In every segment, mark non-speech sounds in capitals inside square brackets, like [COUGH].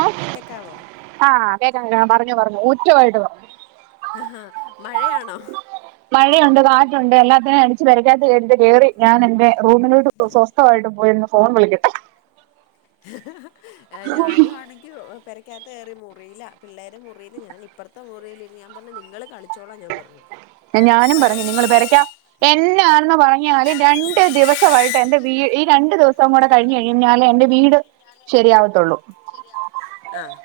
ആഹ് കേക്കാവോ ആഹ് കേക്കാ പറഞ്ഞു പറഞ്ഞു ഉറ്റമായിട്ട് പറഞ്ഞു അ ഹാ മഴയാണോ? മഴയുണ്ട് കാ റ്റുണ്ട് എല്ലാത്തിനും അടിച്ചു പെരക്കാത്ത് എന്റെ കയറി ഞാൻ എന്റെ റൂമിലോട്ട് സ്വസ്ഥമായിട്ട് പോയിര്ന്നു ഫോൺ വളിക്ക ഞാനും ആണെങ്കി പെരെ പിക്കാത്ത കയറി മുറില്ല പിള്ളേരു മുറിയിൽ ഞാൻ ഇപ്പറത്തെ മുറിൽ ഞാൻ പറഞ്ഞു നിങ്ങള് കളിച്ചോളാൻ ഞാൻ പറഞ്ഞു ഞാനും പറഞ്ഞു നിങ്ങൾ ഭയങ്കര പെരയ്ക്ക എന്നാണെന്ന് പറഞ്ഞാല് രണ്ട് ദിവസവാ എന്റെ വീ ഈ രണ്ട് ദിവസം കൂടെ കഴിഞ്ഞു കഴിഞ്ഞാലേ എന്റെ വീട് ശരിയാവത്തുള്ളൂ ശരിയാവതുള്ളൂ ആഹ്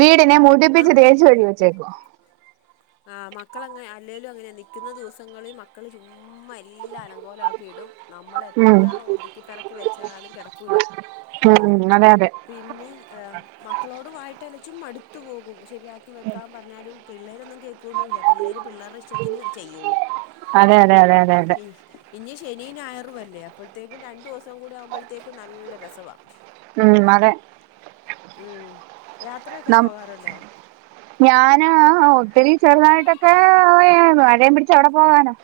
വീടിനെ മുടിപ്പിച്ച് തേച്ചു കഴികി വെച്ചേക്കുവ ആഹ് മക്കളങ്ങനെ അല്ലേലും അങ്ങനെയാ നൽക്കുന്ന ദിവസങ്ങളിൽ മക്കള് ചുമ്മാ എല്ലാം അലങ്കോലക്കി ഇടും നമ്മള് ഉം എത്ര ഒതുക്കിപ്പെറക്കി വെച്ചാലും കിടക്കൂല്ല ആഹ് അതെ അതെ പിന്നെ മക്കളോട് വായിട്ട അലച്ചും മടുത്തു പോകും ശരിയാക്കി വെക്കാൻ പറഞ്ഞാലും പിള്ളേരൊന്നും കേൾക്കുവൊന്നുല്ല പിള്ളേര് പിള്ളേര്ടെ ഇഷ്ടത്തിന് ചെയ്യുള്ളൂ അതെ അതെ അതെ അതെ അതെ ഇനി ശനി ഞയറു ല്ലേ അപ്പോഴത്തേക്കും രണ്ടു ദിവസം കൂടി ആവുമ്പോഴത്തേക്കും നല്ല രസവ ഉം അതെ ഉം യാത്രയൊക്കെ നം പോകാറുണ്ടോ? ഞാന് ഒത്തിരി ചെറുതായിട്ടൊക്കെ മഴേം പിടിച്ച എവിടെ പോകാനോ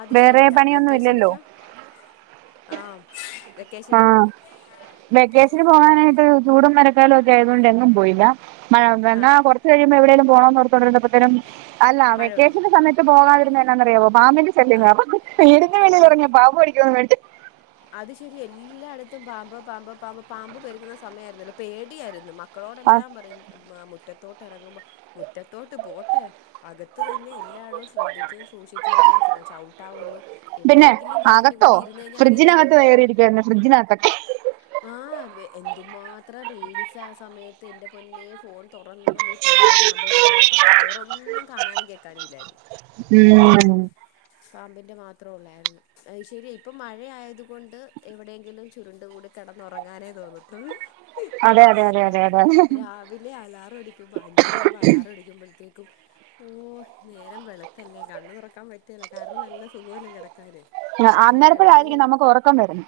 അത് വേറെ ശരിയാ പണിയൊന്നും ഇല്ലല്ലോ വെക്കേഷനിക്കോ ആഹ് വെക്കേഷനോ ആഹ് വെക്കേഷന് പോകാനായിട്ട് ചൂടും മരക്കാലും ഒക്കെ ആയതുകൊണ്ട് എങ്ങും പോയില്ല എന്നാ ആഹ് കുറ കഴിമ്പം എവിടെ ങ്കില പോണന്നോർത്തോണ്ട് ഇരുന്നോത്തരം അല്ല മഴ പെയ്തു വെക്കേഷന്റെ സമയത്ത് പോകാതിരുന്ന എന്നാന്നറിയാവോ പാമ്പിന്റെ ശല്യങ്ങളാ ആഹ് വീട് ആഹ് വെളിയിലിറങ്ങിയ പാമ്പ് കടിക്കൊന്നു പേടിച്ച് അത് ശരി എല്ലായിടത്തും പാമ്പ് പാമ്പ് പാമ്പ് പാമ്പ് പെരുക്കുന്ന സമയമായിരുന്നല്ലോ പേടിയായിരുന്നു ആഹ് ക്കളോടെല്ലാം പറയും മുറ്റത്തോട്ട് ഇറങ്ങുമ്പോ മുറ്റത്തോട്ട് പോട്ടെ അകത്ത് തന്നെ എല്ലാടും ശ്രദ്ധിച്ചും സൂക്ഷിച്ചും ഒക്കെ ചവിട്ടാവുള്ളൂ എവിടെയങ്കിലും വളഞ്ഞുകൂടി ഇര്ന്ന് കഴഞ്ഞാ അറിയ [UNINTELLIGIBLE] ഫ്രഡ്ജിനകത്തക്കെ ആഹ് എന്തുമാത്രം റീൽസ് ആ സമയത്ത് എന്റെ പൊന്നെ ഫോൺ തുറന്ന ഈ പാമ്പ് പാമ്പ് പാമ്പ് പാമ്പ് വേറൊന്നും കാണാനും കേൾക്കാനും ഇല്ലായിരുന്നു ഉം പാമ്പിന്റെ മാത്രം ഉള്ളായിരുന്നു അശരി ഇപ്പം മഴയതുക കൊണ്ട് എവിടെയെങ്കിലും ചുരുണ്ട് കൂടി കടന്നുറങ്ങാനേ തോന്നത്തുള്ളൂ അതെ അതെ അതെ ര അതെ അതെ രാ വിലെ അലാറ അടിക്കുമ്പോ അഞ്ചര ആകുമ്പോ അലാറ അടിക്കുമ്പോഴത്തേക്കും ഓ നേരം വെളുത്തല്ലേ കണ്ണ് തുറക്കാൻ പറ്റല്ല കാരണം നല്ല സുഖവല്ലേ കിടക്കാന് പക്ഷേ കിടന്ന് അന്നേരപ്പോഴായിരിക്കും കഴി നമുക്ക് ഉറക്കം വരും.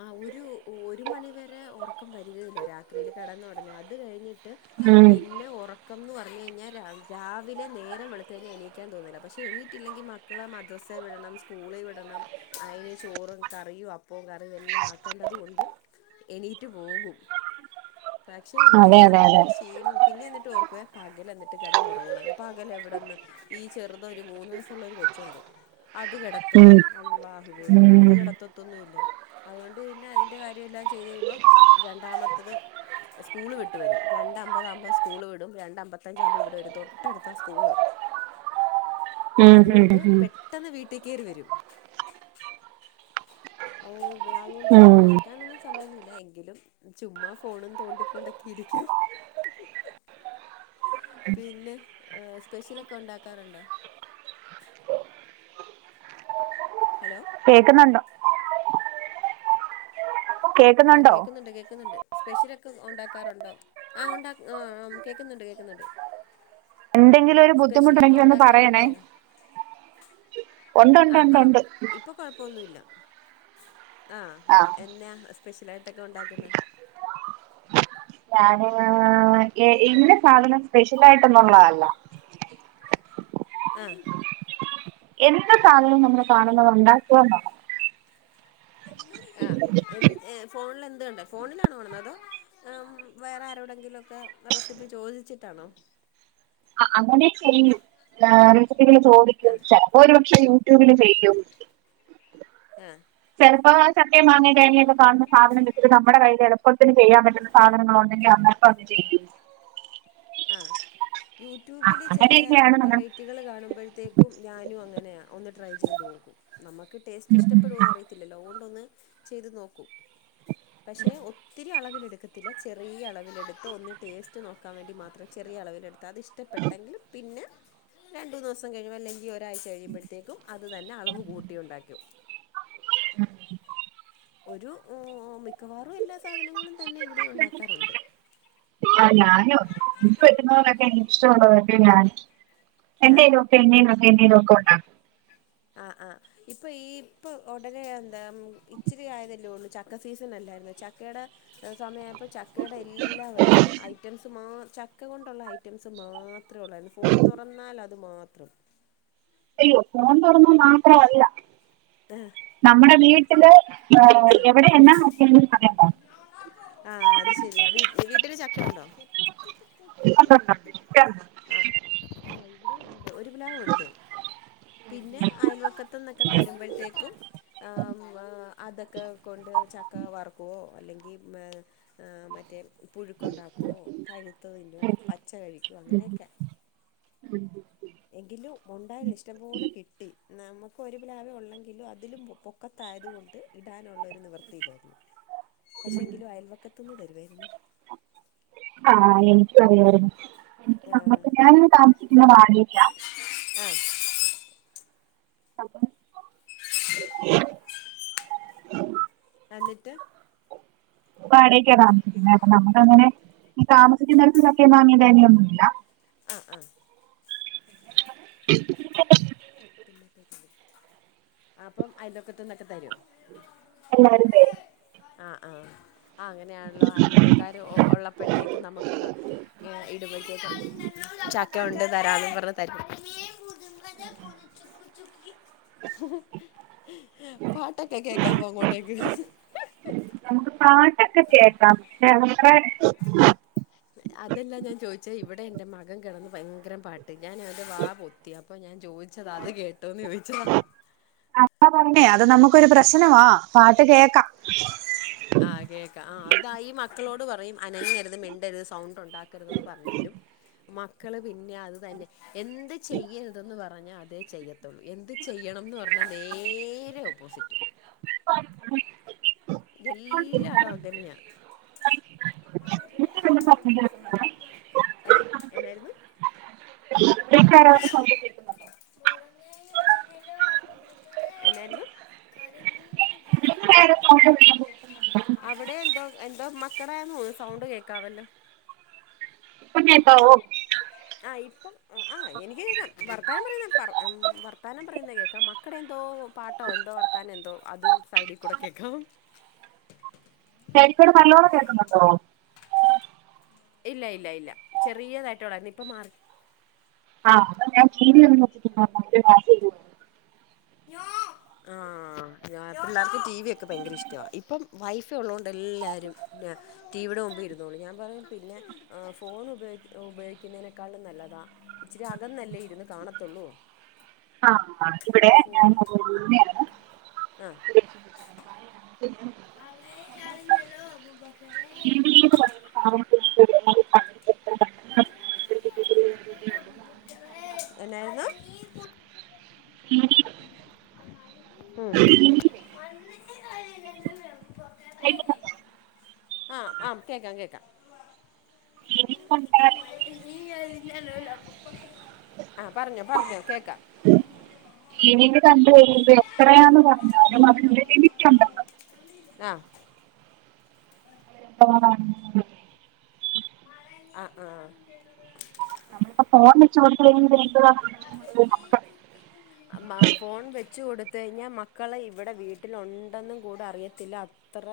ആ ഒരു ഒരു മണിവരെ ഉറക്കം വരികല്ല രാത്രിൽ കിടന്ന തുടങ്ങ അത് കഴിഞ്ഞി ട്ട് ഉം പിന്നെ ഒറ ക്കംന്ന് പറഞ്ഞു കഴിഞ്ഞൽ രാ രാവിലെ നേരം വെളുത്തു കഴിഞ്ഞാൽ എണീക്കാൻ തോന്നുന്നില്ല പക്ഷ എണീയിട്ടില്ലെങ്കിൽ മ കളെ മദ്രസയെ വിടണം സ്കൂളി വിടണം. അയി ചോറും കറിയും അപ്പവും കറിയും എല്ലാം ആക്കേണ്ടതും ഉൻ ഡ് എണീറ്റ് പോകും പക്ഷെ അതെ എങ്കിലും അതെ നമുക്ക അതെ ക്ഷീണം പിന്നെ എന്നിട്ട് ഓർക്കുവെ പകൽ എന്നിട്ട് കിടന്നറങ്ങണം പകൽ എവിടെന്ന് ഈ ചെറുതൊരു ഒരു മൂന്ന് വയസ്സുള്ള ഒരു കൊ ചുണ്ട് അത് കെട ഉം തുവാ അല്ലാഹുവേ ഉം അത് കെടത്തേതോന്നുവില്ല അതുകൊണ്ട്ന്നെ. ന്റെ കാര്യമെല്ലാം ചെയ്ത് കഴിയുമ്പോ രണ്ടാമത്തത്. സ്കൂള് വിട്ട് വരും രണ്ട് അമ്പത് അകുമ്പോൾ സ്കൂള് വിടും രണ്ട് അമ്പത്തഞ്ചാകുമ്പോ ഇവിടെ വരും തൊട്ടടുത്ത സ്കൂള്. [INAUDIBLE] ഉം ഉം അതുകൊണ്ട് ഉം പെട്ടെന്ന് വീട്ടി കയറി വരും ഹോം ബ്രാവോണ്ട് ഉം കെടക്കാനെന്നും സമായൊന്നുല്ല എങ്കിലും ചുമ്മാ ഫോണും തോണ്ടിക്കൊണ്ടൊക്കെ ഇരിക്കും ഹ്ഹ്. പിന്നെ സ്പെഷ്യലൊക്കെ ഉണ്ടാക്കാറുണ്ടോ? ഹലോ. കേൾക്കുന്നുണ്ട്. കേൾക്കുന്നുണ്ടോ അ കേക്കുന്നുണ്ടോ കേൾക്കുന്നുണ്ട് കേൾക്കുന്നുണ്ട്. സ്പെഷ്യലൊക്കെ ഉണ്ടാക്കാറുണ്ടോ ആ ഉണ്ടാക്ക ആ കേൾക്കുന്നുണ്ട് കേൾക്കുന്നുണ്ട് ഇണ്ടെങ്കി ഒരു സ്പെഷ്യലൊക്കെ ബുദ്ധിമുട്ടണ്ടെങ്കി ഒന്ന് പറയണേ ഉണ്ടാക്കാറുണ്ടോ ഉണ്ട്ണ്ട് ഉണ്ട് ഉണ്ട് ഇപ്പൊ കുഴപ്പൊന്നുല്ലാ ആ ആഹ് എന്നെയാ സ്പെഷ്യലായിട്ടൊക്കെ ഉണ്ടാക്കുന്നെ. ഞാന് എങ്ങനെ സാധനം സ്പെഷ്യൽ ആയിട്ടൊന്നുള്ളതല്ല. ആ. എന്ത് സാധനവും നമ്മൾ കാണുന്നത് ഉണ്ടാക്കേം വേണം. ആ എ‌ ഫോണിൽ എന്ത് കണ്ട ഫോണിലാണോ ഉള്ളത്. മ് വേറെ ആരോടെങ്കിലുമൊക്കെ റെസിപ്പി ചോദിച്ചിട്ടാണോ? അ അങ്ങനെ ചെയ്യും ഏ റെസിപ്പികൾ ചോദിക്കും ആ ചിലപ്പോൾ ഒരു പക്ഷെ യൂട്യൂബില് ചെയ്യും. ആഹ് ചെലപ്പോ സത്യം മാങ്ങാ തേങ്ങ കാണുന്ന സാധനം വെ ഇത് നമ്മുടെ കയ്യിൽ എളുപ്പത്തിന് ചെയ്യാൻ പറ്റുന്ന സാധനങ്ങൾ ഉണ്ടെങ്കിൽ അന്നപ്പം അത് ചെയ്യും ആ യൂട്യൂബിൽ ചെലെ അങ്ങനെയൊക്കെയാണ് നമ്മൾ വെറൈ കുട്ടികൾ കാണുമ്പോഴത്തേക്കും ഞാനും അങ്ങനെയാ ഒന്ന് ട്രൈ ചെയ്ത് നോക്കും നമുക്ക് ടേസ്റ്റ് ഇഷ്ടപ്പെടുവോന്നുറി ത്തില്ലല്ലോ ഓണ്ടൊന്ന് ചെയ്ത് നോക്കു. പക്ഷെ ഒത്തിരി അളവിലെടുക്കത്തില്ല ചെറിയ അളവിലെടുത്ത് ഒന്ന് ടേസ്റ്റ് നോക്കാൻ വേണ്ടി മാ ചെറിയ അളവില് എടുത്ത് അത് ഇഷ്ടപ്പെട്ടെങ്കിൽ പിന്നെ രണ്ട് മൂന്ന് ദിവസം കഴിയും അല്ലെങ്കിൽ ഒരാഴ്ച കഴിയുമ്പോഴത്തേക്കും അത് തന്നെ അളവ് കൂട്ടി ഉണ്ടാക്കും. ഒരു ഊ മിക്കവാറു എല്ലാ സാധനങ്ങളും തന്നെ ഇവിടെ ഉണ്ടാക്കാറുണ്ട് ആ ഞാനും എനിക്ക് പറ്റുന്നത് പോലെ ഒക്കെ എനിക് ഇഷ്ടമുള്ളതൊക്കെ ഞാൻ ആഹ് എന്തെയു തേങ്ങേണോ തേങ്ങേണോ കോട്ട ആ ആ. ഇപ്പൊ ഈ ഇപ്പൊ ഉടനെ എന്താ ഇച്ചിരി ആയതെല്ലേ ഉള്ളു ചക്ക സീസൺ അല്ലായിരുന്നു ചക്കയുടെ സമയയപ്പോ ചക്കേടെ എല്ലാ വരുന്നു ഐറ്റംസ് മാ ചക്ക കൊണ്ടുള്ള ഐറ്റംസ് മാ ത്രയേ ഉള്ളായിരുന്നു ഫോൺ തുറന്നാൽ അത് മാത്രം. അയ്യോ ഫോൺ തുറന്ന മാത്രവല്ല ആഹ് നമ്മുടെ വീട്ടില് ഏ ആഹ് എവിടെ എന്നാ നോക്കിയാലും അതന്നെ ആ അത് ശെരിയാ വീ വീട്ടില് ചക്ക ഉണ്ടോ? [UNINTELLIGIBLE] ആ- ആ ഇവിടെയും ഉണ്ട് ഒരു പ്ലാവ് ഉണ്ട് പിന്നെ അയൽവക്കത്ത നിന്നൊക്കെ തരുമ്പോ ആ- അതൊക്കെ കൊണ്ട് ചക്ക വറക്കുവോ അല്ലെങ്കി മറ്റേ പുഴുക്കുണ്ടാക്കുവോ- പഴുത്തത് തിന്നുവോ പച്ച കഴിക്കോ അങ്ങനെയൊക്കെ [INAUDIBLE] എങ്കിലും ഉണ്ടായൽ ഇഷ്ടംപോലെ കിട്ടി- നമുക്ക് ഒരു പ്ലാവേ ഉള്ളെങ്കിലും അതിലും [UNINTELLIGIBLE] ത്തായതു കൊണ്ട് ഇടാനുള്ള ഒരു നിവൃത്തില്ലായിരുന്നു പക്ഷെങ്കിലും അയൽവക്കത്തന്ന് തരുവായിരുന്നു ആഹ് എനിക്കും അങ്ങനെയായിരുന്നു വാടകയ്ക്കാ ആഹ് [UNINTELLIGIBLE] എന്നിട്ട് വാടകക്കാ താമസിക്കുന്ന് അപ്പൊ നമുക്ക് അങ്ങനെ ഈ ആഹ് താമസിക്കുന്നടത്ത് ചക്കിം മാങ്ങേ തേങ്ങയൊന്നുല്ല ആഹ് ആഹ് കു ക് അപ്പം അയിലോക്കത്ത്ന്നൊക്കെ തരും എല്ലാരും തരും ആഹ് ആഹ് അങ്ങനെയാണല്ലോ അയലൊക്കെക്കാർ ഉള്ളപ്പോഴത്തേക്കും നമക്ക് ഈ ഇടുമ്പോക്കെക്കെ ചക്കയുണ്ട് തരാന്നും പറഞ്ഞ് തരും പാട്ടൊക്കെ കേക്കാവോ അങ്ങോട്ടേക്ക് നമുക്ക് പാട്ടൊക്കെ കേക്കാം പക്ഷെ നമ്മടെ അതെല്ലാ ഞാൻ ചോദിചെ ഇവിടെ എൻ്റെ മകൻ കിടന്ന് ഭയങ്കര പാട്ട് ഞാൻ അവൻ്റെ വാ പൊത്തി അപ്പൊ ഞാൻ ചോദിച്ചതാത് കേട്ടോന്ന് ചോദിച്ചതാ അതാ പറഞ്ഞെ അത് നമുക്കൊരു പ്രശ്നവാ പാട്ട് കേക്കാം ആ കേക്ക, ആ അതായി മക്കളോട് പറയും അനങ്ങരുത് മിണ്ടരുത് സൗണ്ട് ഉണ്ട് ഉണ്ടാക്കരുതെന്ന് പറഞ്ഞാലും മക്കള് പിന്നെ അത് തന്നെ എന്ത് ചെയ്യരുതെന്ന് പറ ഞ്ഞാ അതേ ചെയ്യത്തുള്ളൂ എന്ത് ചെയ്യണംന്ന് പറഞ്ഞാൽ നേരെ ഓപ്പോസിറ്റ് എല്ലാടോ അങ്ങനെയാ അതന്നേ സപ്പ [UNINTELLIGIBLE] ഏഹ് എന്നായിരുന്നു വിക്കാരോന്ന് സൗണ്ട് കേട്ടു എന്നായിരുന്നു ഇങ്ങൾ വേറെ സൗണ്ട് വെക്കല്ലേ അവിടെ എന്തോ എന്തോ മക്കടെന്നു സൗണ്ട് കേക്കാവല്ലോ പ്പൊ കേക്കാവോ ആ ഇപ്പം അ ആ എനിക്ക് കേക്കാം വർത്താനം പറയുന്ന പറ ഉം വർത്താനം പറയുന്നത് കേക്കാം മ മക്കടെന്തോ പാട്ടോ എന്തോ വർത്താനം എന്തോ അതും സൈഡികൂടെ കേക്കാം സൈഡ്ക്കൂടെ നല്ലോണം കേക്കുന്നുണ്ടോ ഇല്ല ഇല്ല ഇല്ല ചെറിയതായിട്ട് ഒള്ളായിരുന്നു ഇപ്പം മാറി ആ അതാ ഞാൻ ടി വി ഒന്നും വെച്ചട്ടില്ല [INAUDIBLE] ആ ഞ പിള്ളേർക്ക് ടി വി ഒക്കെ ഭയങ്കര ഇഷ്ടവാ ഇപ്പം വൈഫ് ഉള്ളോണ്ട് എല്ലാരുംന്നെ ടിവിയുടെ മുമ്പ് ഇരുന്നോളും ഞാൻ പറയും പിന്നെ ആ ഫോൺ ഉപയോഗി ഉപയോഗിക്കുന്നതിനേക്കാളും നല്ലതാ ഇച്ചിരി അകന്നല്ലേ ഇര്ന്ന് കാണത്തുള്ളൂ ആ മ്മാണ് ഫോണ്ക് ആഹ് അണഞ്ഞല്ലോ അബൂബക്കറേ ടി വി [UNINTELLIGIBLE] എന്നായിരുന്നു ഉം [UNINTELLIGIBLE] കേക്ക്ണ്ടാ ആ ആം കേക്കാം കേക്കാം. ടി വി കണ്ടാൽ ആഹ് പറഞ്ഞോ പറഞ്ഞോ കേക്ക ടി വി ല് കണ്ടുകഴിയുമ്പോ എത്രയാന്ന് പറഞ്ഞാലും അവന് ടി വി ആഹ് [INAUDIBLE] ആ ആഹ് ആ ഫോണ് വെച്ച് കൊടുക്കെന് ഭഗത്തെ ചുക്കിട്ടുണ്ട് മാ ഫോൺ വെച്ച് കൊടുത്ത് കഴിഞ്ഞാ മക്കളെ ഇവിടെ വീട്ടിലുണ്ടെന്നും കൂടെ അറിയത്തില്ല ത്ര..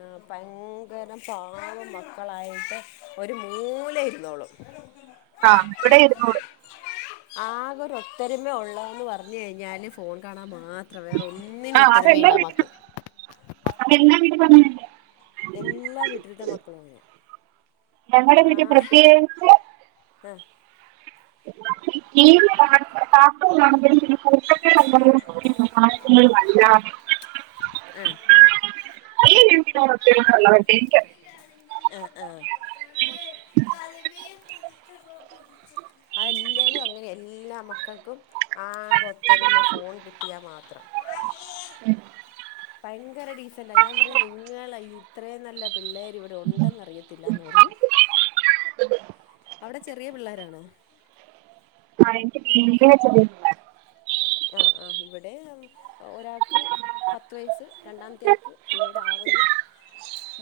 ആ ഭയങ്കരം പാവം മക്കളായിട്ട് ഒരു മൂലെ ഇരുന്നോളു. ആ ഇവിടൊയിരുന്നോളും. ആകെ ഒരുത്തൊരുമ ഉള്ളതെന്ന് പറഞ്ഞഞ് കഴിഞ്ഞാൽ ഫോൺ കാണാൻ മാ അത്ര വേറെ ഒന്നിനും ആ അതെല്ലാ ഒത്തരമയില്ല മക്കൾ. വീട്ടിലും അതെല്ലാ വീട്ടിലും അങ്ങനെ എല്ലാ വീട്ടിൽത്ത മക്കളും അങ്ങനെയ. ഞങ്ങടെ വീട്ടിൽ പ്രത്തേകിച് അ ടീവി കാണുമ്പയും കാർട്ടൂൺ കാണുമ്പയും. ഫോൺ.. അല്ലാതെ ഏ [UNINTELLIGIBLE] [INAUDIBLE] ഏൻ എ നോത്തില്ല വട്ട എക്ക് [UNINTELLIGIBLE] ആ ആ അല്ലേരും അങ്ങനെ എല്ലാ മക്കൾക്കും.. ആക ഒത്തൊരുമ ഫോൺ കിട്ടിയാമാത്രം. ഉം ഭയങ്കര ഡീസന്റാ ഞാൻ പറയു നിങ്ങൾ ഇത്രയും നല്ല പിള്ളേർ ഇവിടെ ഉണ്ടെന്ന് അറിയത്തില്ലാന്ന് പറയും. അവിടെ ചെറിയ പിള്ളോരാണോ? [UNINTELLIGIBLE] ആഹ് ആഹ് ഇവിടെ ഒരാക്ക്.. പത്ത് വയസ്സ് രണ്ടാമത്തെയാക്ക് ഏഴാവെന്ന്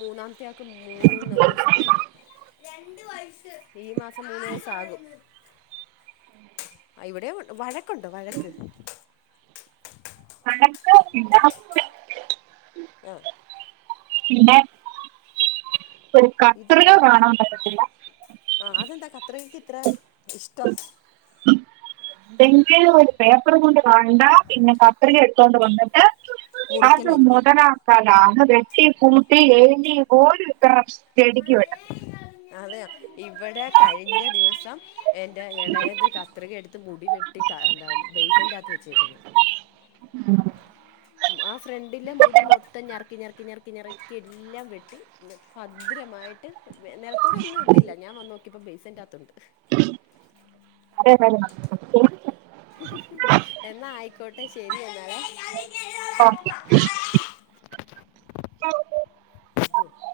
മൂന്നാമത്തെ ആക്ക് മൂന്ന് വയസ്സാകുന്നു. ഈ മാസം മൂന്ന് വയസ്സാകും. ഇവിടെ ണ്ട് വഴക്കുണ്ടോ വഴക്ക് വഴക്ക് [UNINTELLIGIBLE] ആ പിന്നെ ഇത് [UNINTELLIGIBLE] ആ അതെന്താ കത്രികക്ക് ഇത്ര ഇഷ്ടം. പേപ്പറും കൊണ്ട് വേണ്ട പിന്നെ കത്രിക എടുത്തുണ്ട് വന്നിട്ട്.. അത് മുറിക്കലായിരിക്കും മൊദലകാനാ അത് വെട്ടി കൂട്ടി എയുതി ഓരു.. ഇടുക്കി വെട്ട അതെയ ഇവിടെ കഴിഞ്ഞ ദിവസം എന്റെ ഇളയത് ക കത്രിക എടുത്ത് മുടി വെട്ടിക എന്താ ബേസ്ന്റെകത്ത് വെച്ചേക്കന്നു ഉം ആ ഫ്രണ്ടിലെ മുടി മൊത്തം ഞറക്കി ഞറക്കി ഞറക്കിറക്കി എല്ലാം വെട്ടി ബദ്രമായിട്ട് നിലത്തൂടെ ഒന്നും ഇട്ടില്ല ഞാൻ വന്ന് നോക്കിപ്പം ബേസെന്റ്കത്തുണ്ട്. അതെ [UNINTELLIGIBLE] എന്നാ ആയിക്കോട്ടെ ശരി എന്നാലെ ഓക്കേ [UNINTELLIGIBLE]